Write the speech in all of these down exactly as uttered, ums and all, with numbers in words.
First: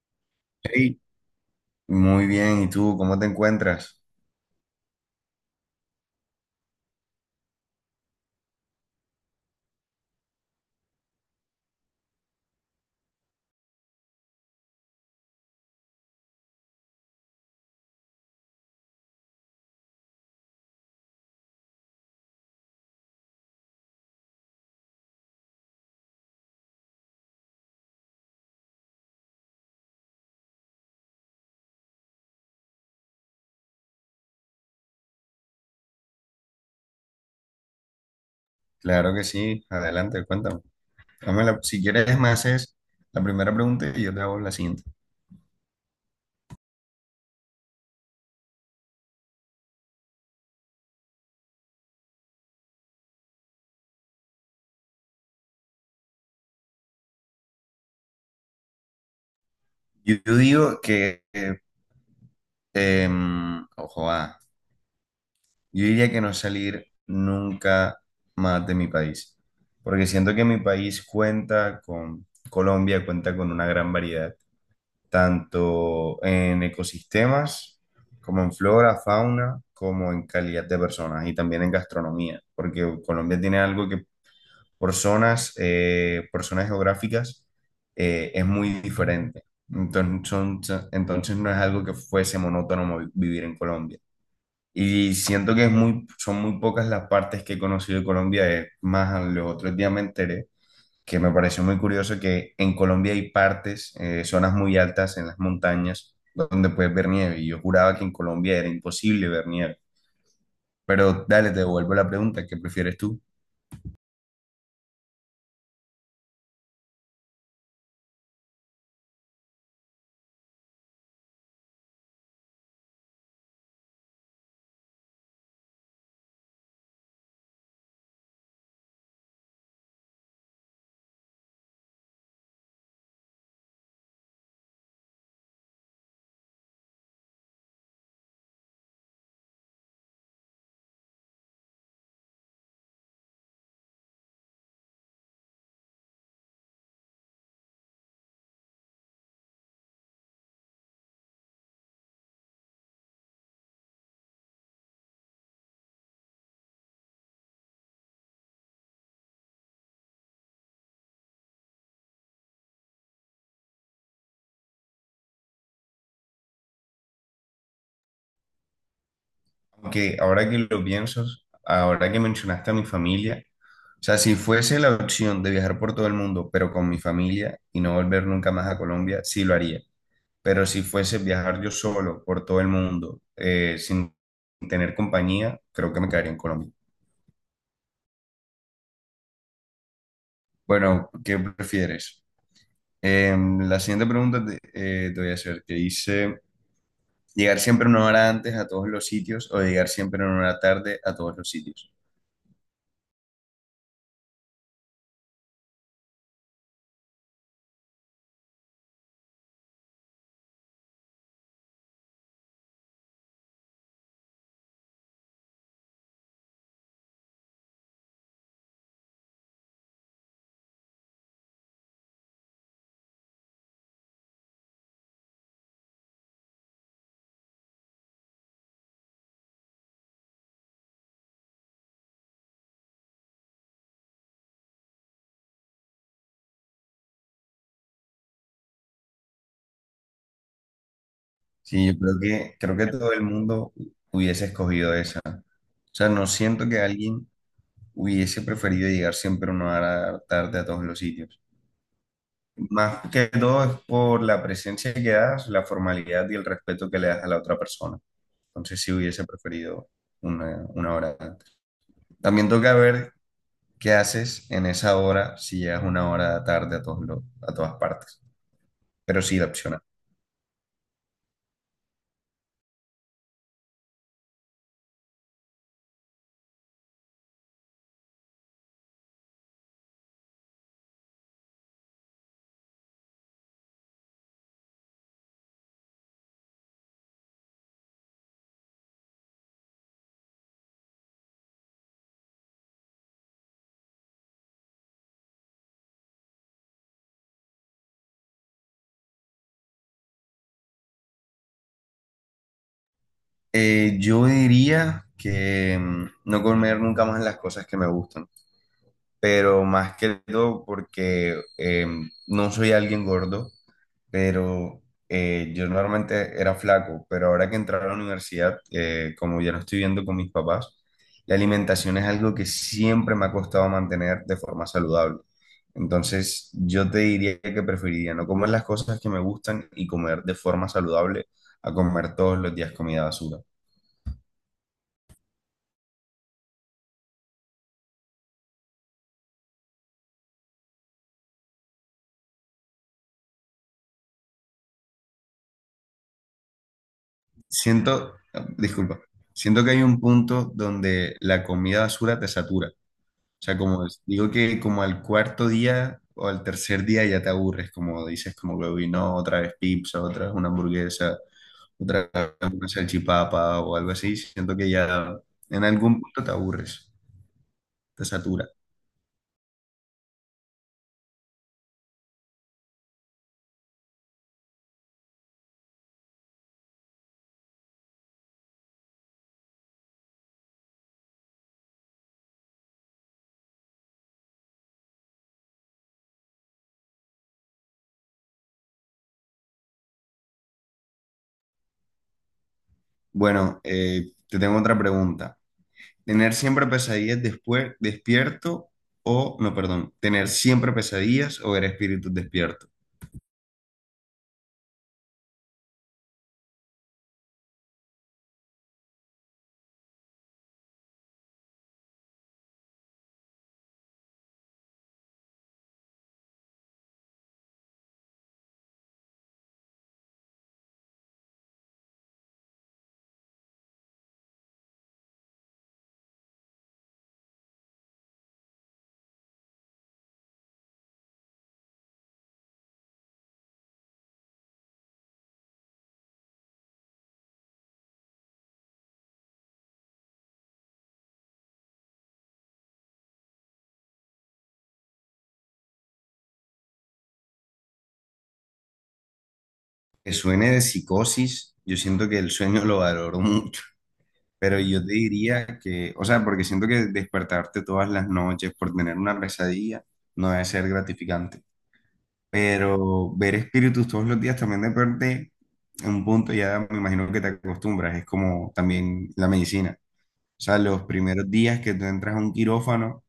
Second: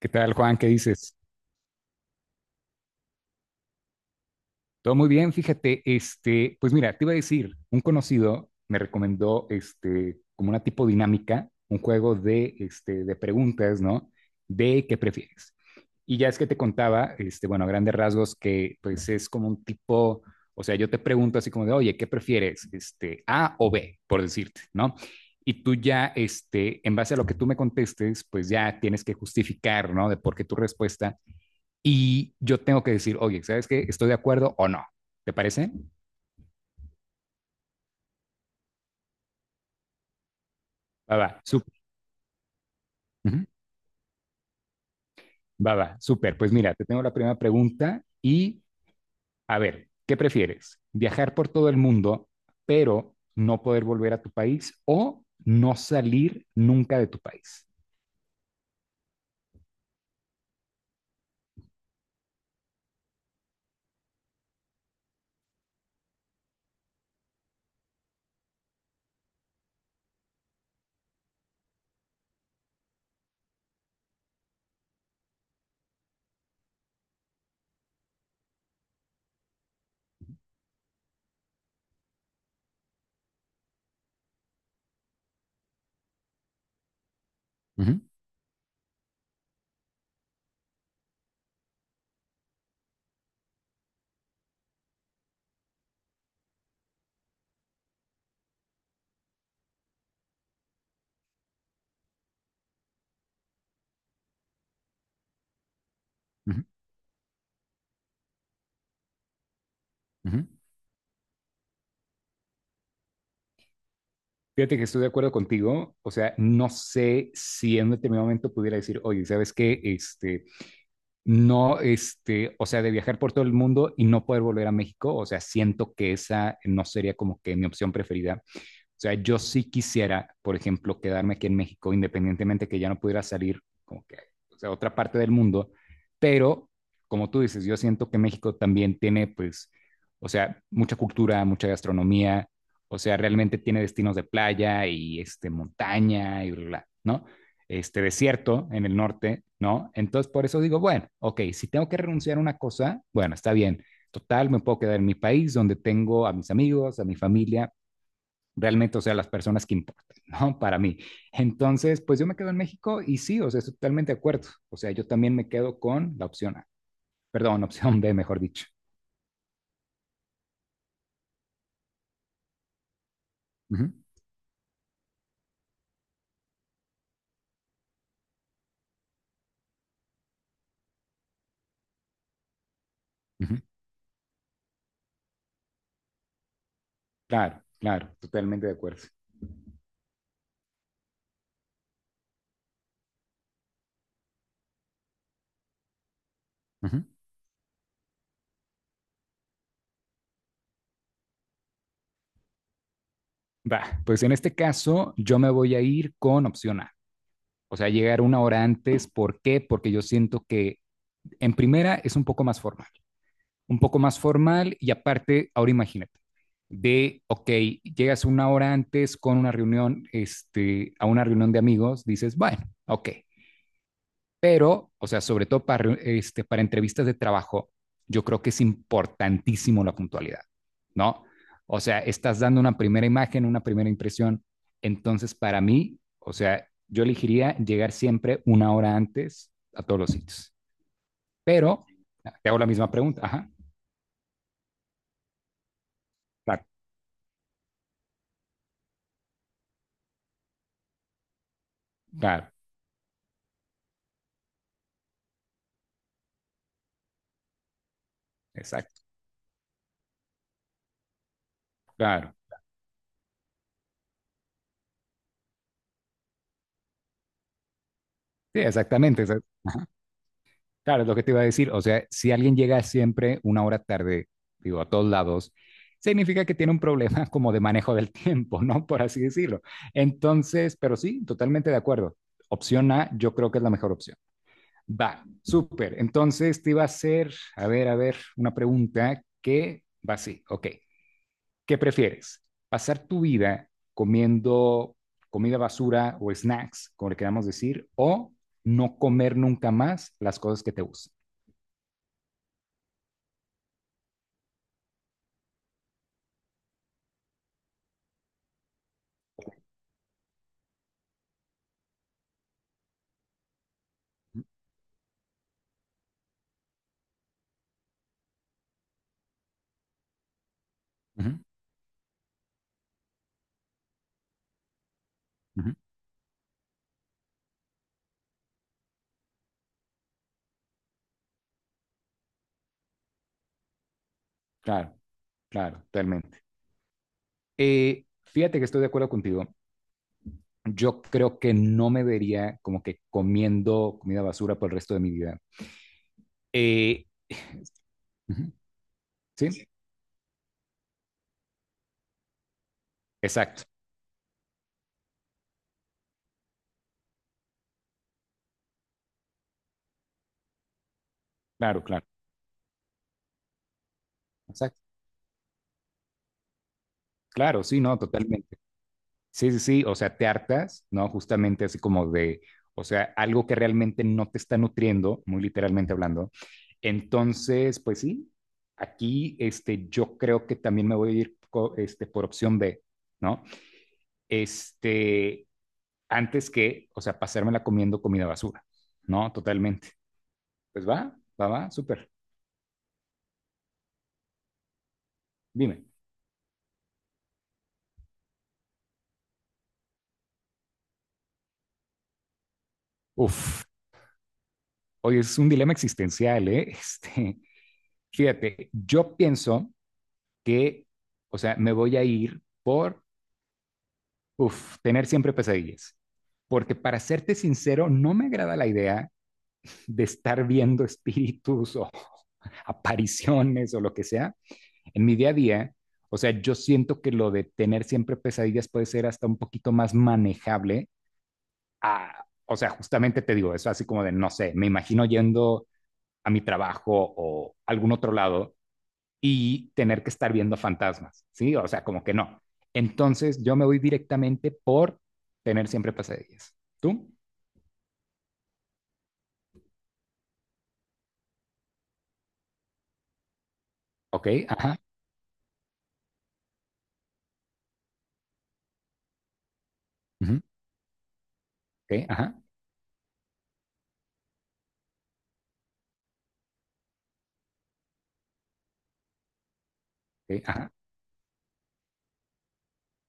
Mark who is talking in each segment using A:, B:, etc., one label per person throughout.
A: ¿Qué tal, Juan? ¿Qué
B: Hey,
A: dices?
B: muy bien, ¿y tú cómo te encuentras?
A: Todo muy bien, fíjate, este, pues mira, te iba a decir, un conocido me recomendó este, como una tipo dinámica, un juego de, este, de preguntas, ¿no? De qué prefieres. Y ya es que te contaba, este, bueno, a grandes rasgos, que pues es como un tipo, o sea, yo te pregunto así como de, oye, ¿qué prefieres? Este, A o B, por decirte, ¿no? Y tú ya, este, en base a lo que tú me contestes, pues ya tienes que justificar, ¿no? De por qué tu respuesta y yo tengo que decir, oye, ¿sabes qué? ¿Estoy de acuerdo o no? ¿Te parece?
B: Claro que sí, adelante, cuéntame.
A: Va, va,
B: Dame la-
A: súper.
B: si quieres, me haces la
A: Ujú.
B: primera pregunta y yo te hago la siguiente.
A: Va, va, súper. Pues mira, te tengo la primera pregunta y a ver, ¿qué prefieres? ¿Viajar por todo el mundo, pero no poder volver a tu país o no salir nunca de tu país?
B: Yo, yo digo que, eh, em, ojo, ah, yo diría que no salir nunca más de mi país, porque siento que mi país cuenta con, Colombia cuenta con una gran variedad tanto en ecosistemas, como en flora, fauna, como en calidad de personas y también en gastronomía, porque Colombia tiene algo que por zonas, eh, por zonas geográficas
A: Ujú,
B: eh, es muy diferente. Entonces, son- entonces no es algo que fuese monótono vi- vivir en Colombia. Y siento que es muy, son muy pocas las partes que he conocido de Colombia, es más, los otros días me enteré que me pareció muy curioso que en Colombia hay partes, eh, zonas muy altas en las montañas
A: ujú,
B: donde puedes ver nieve. Y yo juraba que en Colombia era imposible ver nieve.
A: ujú.
B: Pero dale, te devuelvo la pregunta, ¿qué prefieres tú?
A: Fíjate que estoy de acuerdo contigo, o sea, no sé si en un determinado momento pudiera decir, oye, ¿sabes qué? Este, no, este, o sea, de viajar por todo el mundo y no poder volver a México, o sea, siento que esa no sería como que mi opción preferida. O sea, yo sí quisiera, por ejemplo, quedarme aquí en México, independientemente que ya no pudiera salir como que o sea, a otra parte del mundo, pero como tú dices, yo siento que México también tiene, pues, o sea, mucha cultura, mucha gastronomía, o sea, realmente tiene destinos de playa y este, montaña y bla, bla, ¿no? Este desierto en el norte, ¿no? Entonces, por eso digo, bueno, ok, si tengo que renunciar a una cosa, bueno, está bien. Total, me puedo quedar en mi país donde tengo a mis amigos, a mi familia, realmente, o sea, las personas que importan, ¿no? Para mí. Entonces, pues yo me quedo en México y sí, o sea, estoy totalmente de acuerdo. O sea, yo también me quedo con la opción A, perdón, opción B, mejor dicho.
B: Aunque ahora que lo pienso, ahora que mencionaste a mi familia,
A: Uh -huh,
B: o sea, si fuese la opción de viajar por todo el mundo, pero con mi familia y no volver nunca más a Colombia, sí lo haría. Pero si fuese viajar yo solo por todo el mundo,
A: uh -huh.
B: eh, sin tener compañía, creo que me quedaría en Colombia.
A: Claro, claro, totalmente de acuerdo.
B: Bueno, ¿qué prefieres? Em, la siguiente pregunta te, eh, te voy a hacer, que dice,
A: Uh -huh.
B: ¿llegar siempre una hora antes a todos los sitios o llegar siempre una hora tarde a todos los sitios?
A: Va, pues en este caso yo me voy a ir con opción A. O sea, llegar una hora antes. ¿Por qué? Porque yo siento que en primera es un poco más formal. Un poco más formal y aparte, ahora imagínate, de, ok, llegas una hora antes con una reunión, este, a una reunión de amigos, dices, bueno, ok, pero, o sea, sobre todo para, este, para entrevistas de trabajo, yo creo que es importantísimo la puntualidad, ¿no? O sea, estás dando una primera imagen, una primera impresión. Entonces, para mí, o sea, yo elegiría llegar siempre una hora antes a todos los sitios. Pero
B: Sí, yo creo
A: te
B: que,
A: hago la
B: creo que
A: misma
B: todo
A: pregunta.
B: el
A: Ajá,
B: mundo hubiese escogido esa. O sea, no
A: claro,
B: siento que alguien hubiese preferido llegar siempre una hora tarde a todos los sitios.
A: claro,
B: Más que todo es por la presencia que das, la formalidad y el respeto que le das a la otra persona. Entonces sí
A: exacto.
B: hubiese preferido una, una hora antes.
A: Claro,
B: También toca ver ¿qué haces en esa hora si llegas una hora tarde a, todos los- a todas partes?
A: sí,
B: Pero
A: exactamente.
B: sí,
A: esa-
B: la opción A.
A: Claro, es lo que te iba a decir. O sea, si alguien llega siempre una hora tarde, digo, a todos lados, significa que tiene un problema como de manejo del tiempo, ¿no? Por así decirlo. Entonces, pero sí, totalmente de acuerdo. Opción A, yo creo que es la mejor opción. Va, súper. Entonces te iba a hacer, a ver, a ver, una pregunta que va así. Ok. ¿Qué prefieres? ¿Pasar tu vida comiendo comida basura o snacks, como le queramos decir, o no comer nunca más las cosas que te gustan?
B: Eh, yo diría que mm, no comer nunca más las cosas que me gustan, pero más que todo porque eh, no soy alguien gordo, pero eh, yo normalmente era flaco, pero ahora que entré a la universidad, eh, como ya no estoy viviendo con mis papás, la
A: Ujú,
B: alimentación es algo que siempre me ha costado mantener de forma saludable.
A: ujú.
B: Entonces, yo te diría que preferiría no comer las cosas que me gustan y comer de forma saludable a comer todos los días comida basura.
A: Claro, claro, totalmente. Eh, fíjate que estoy de acuerdo contigo. Yo creo que no me vería como que comiendo comida basura por el resto de mi vida. Eh,
B: Siento,
A: Ujú.
B: disculpa, siento
A: Sí,
B: que hay un punto donde la comida basura te satura. O sea,
A: exacto,
B: como es- digo que como al cuarto día o al tercer día ya te aburres, como dices, como que "Uy, no, otra vez pizza, otra vez una hamburguesa,
A: claro, claro,
B: otra vez una salchipapa o algo así", siento que
A: exacto,
B: ya en algún punto te aburres,
A: claro, sí, no,
B: te satura.
A: totalmente. Sí, sí, sí, o sea, te hartas, ¿no? Justamente así como de, o sea, algo que realmente no te está nutriendo, muy literalmente hablando. Entonces, pues sí, aquí este, yo creo que también me voy a ir co- este, por opción B, ¿no? Este, antes que, o sea, pasármela comiendo comida basura, ¿no? Totalmente. Pues va, va, va, súper.
B: Bueno, eh, te tengo otra pregunta.
A: Dime.
B: ¿Tener siempre pesadillas después despierto o, no, perdón, tener siempre pesadillas o ver espíritus despierto?
A: Uf, oye, es un dilema existencial, ¿eh? Este, fíjate, yo pienso que, o sea, me voy a ir por Uf, tener siempre pesadillas. Porque para serte sincero, no me agrada la idea de estar viendo espíritus o apariciones o lo que sea en mi día a día. O sea, yo siento que lo de tener siempre pesadillas puede ser hasta un poquito más manejable. a- o sea, justamente te digo eso, así como de, no sé, me imagino yendo a mi trabajo o algún otro lado y tener que estar viendo fantasmas, ¿sí? O sea, como que no. Entonces yo me voy directamente por tener siempre pesadillas. ¿Tú?
B: Que suene de psicosis, yo siento que el sueño lo valoro mucho.
A: Ok,
B: Pero
A: ajá,
B: yo te diría que, o sea, porque siento que despertarte todas las noches por tener una pesadilla no
A: ujú,
B: debe ser gratificante.
A: ok, ajá,
B: Pero ver espíritus todos los días también de en un punto ya me imagino que te acostumbras. Es como también la medicina. O
A: ok,
B: sea,
A: ajá,
B: los primeros días que tú entras a un quirófano,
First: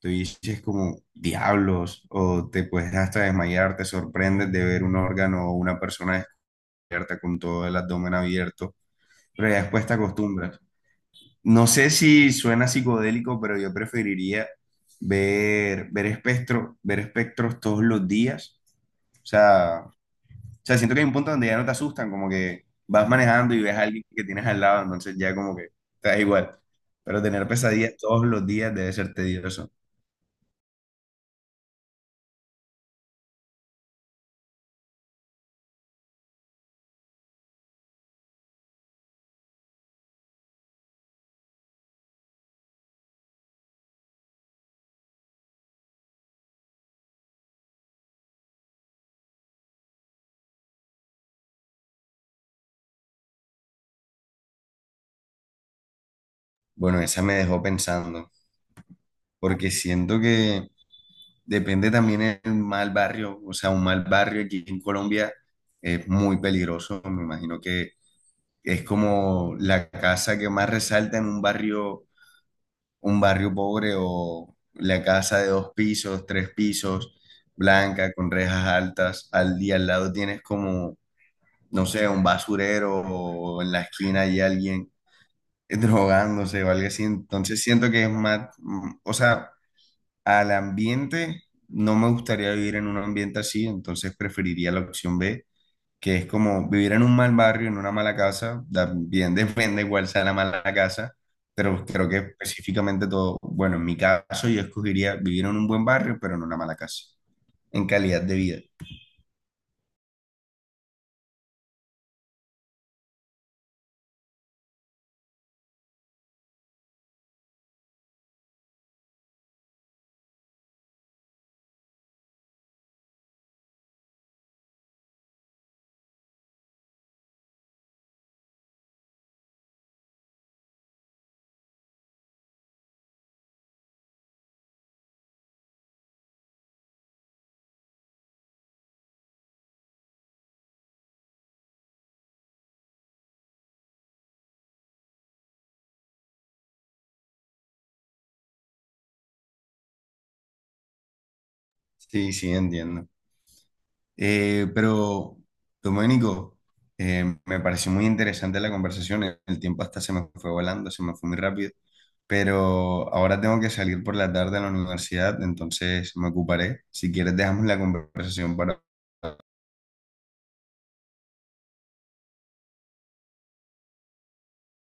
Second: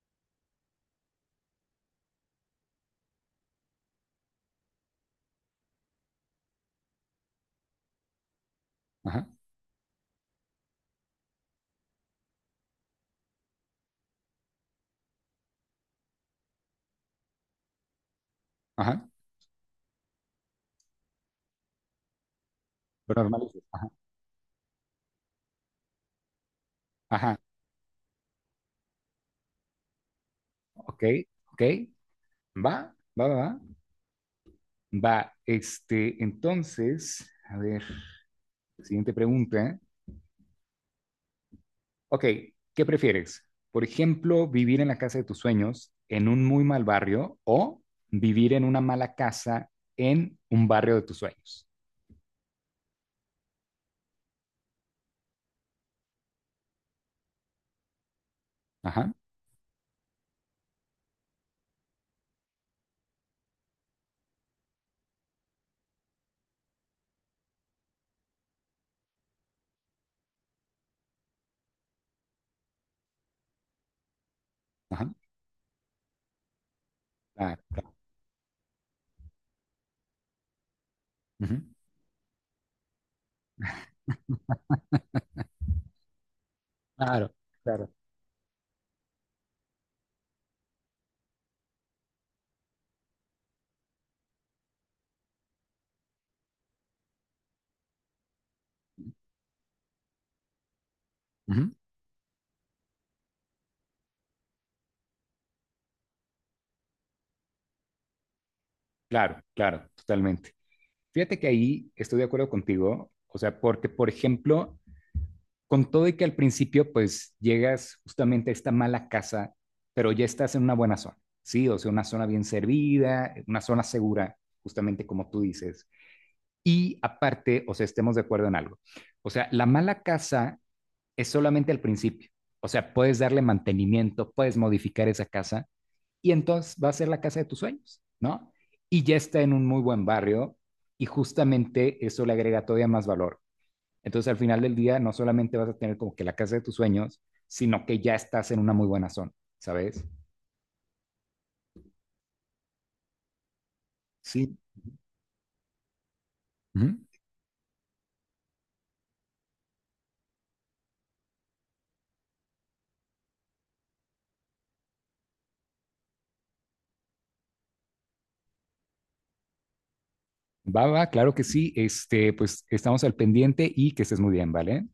B: tú dices como diablos, o te puedes hasta desmayar, te sorprendes de ver un órgano o una persona descubierta con todo el abdomen abierto.
A: ajá,
B: Pero ya después te acostumbras. No sé si suena psicodélico, pero yo preferiría ver, ver espectro, ver espectros todos los días.
A: ajá,
B: O sea, o sea, siento que hay un punto donde ya no te asustan, como que vas
A: lo normal
B: manejando
A: es,
B: y ves a
A: ajá,
B: alguien que tienes al lado, entonces ya como que te da igual. Pero
A: ajá,
B: tener pesadillas todos los días debe ser tedioso.
A: ok, ok, va, va, va, va, va. Este, entonces, a ver, siguiente pregunta. Ok, ¿qué prefieres? Por ejemplo, vivir en la casa de tus sueños en un muy mal barrio o vivir en una mala casa en un barrio de tus sueños.
B: Bueno, esa me dejó pensando,
A: Ajá,
B: porque siento que depende también el mal barrio. O sea, un mal barrio aquí en Colombia es muy peligroso. Me imagino que es como la casa que más resalta en un barrio, un barrio pobre o la
A: ajá,
B: casa de dos pisos, tres pisos,
A: claro, claro.
B: blanca, con rejas altas. Al día al lado tienes como,
A: Ujú.
B: no sé, un basurero o en la esquina hay alguien drogándose o algo así.
A: Claro,
B: Entonces
A: claro.
B: siento que es más, mm, o sea, al ambiente, no me gustaría vivir en un ambiente así, entonces preferiría la opción B que es como vivir en un mal barrio, en una mala casa, también depende cuál sea la mala casa,
A: Ujú.
B: pero creo que específicamente todo, bueno, en mi caso yo escogería vivir en un buen barrio, pero en una mala casa, en calidad de vida.
A: Claro, claro, totalmente. Fíjate que ahí estoy de acuerdo contigo, o sea, porque, por ejemplo, con todo y que al principio, pues llegas justamente a esta mala casa, pero ya estás en una buena zona, ¿sí? O sea, una zona bien servida, una zona segura, justamente como tú dices. Y aparte, o sea, estemos de acuerdo en algo. O sea, la mala casa es solamente al principio. O sea, puedes darle mantenimiento, puedes modificar esa casa y entonces va a ser la casa de tus sueños, ¿no? Y ya está en un muy buen barrio y justamente eso le agrega todavía más valor. Entonces, al final del día, no solamente vas a tener como que la casa de tus sueños, sino que ya estás en una muy buena zona, ¿sabes?
B: Sí, sí, entiendo.
A: Sí.
B: Eh, pero, Domenico,
A: Ujú.
B: eh, me pareció muy interesante la conversación, el el tiempo hasta se me fue volando, se me fue muy rápido. Pero ahora tengo que salir por la tarde a la universidad, entonces me ocuparé. Si quieres, dejamos la conversación para
A: Va, va, claro que sí. Este, pues estamos al pendiente y que estés muy bien, ¿vale?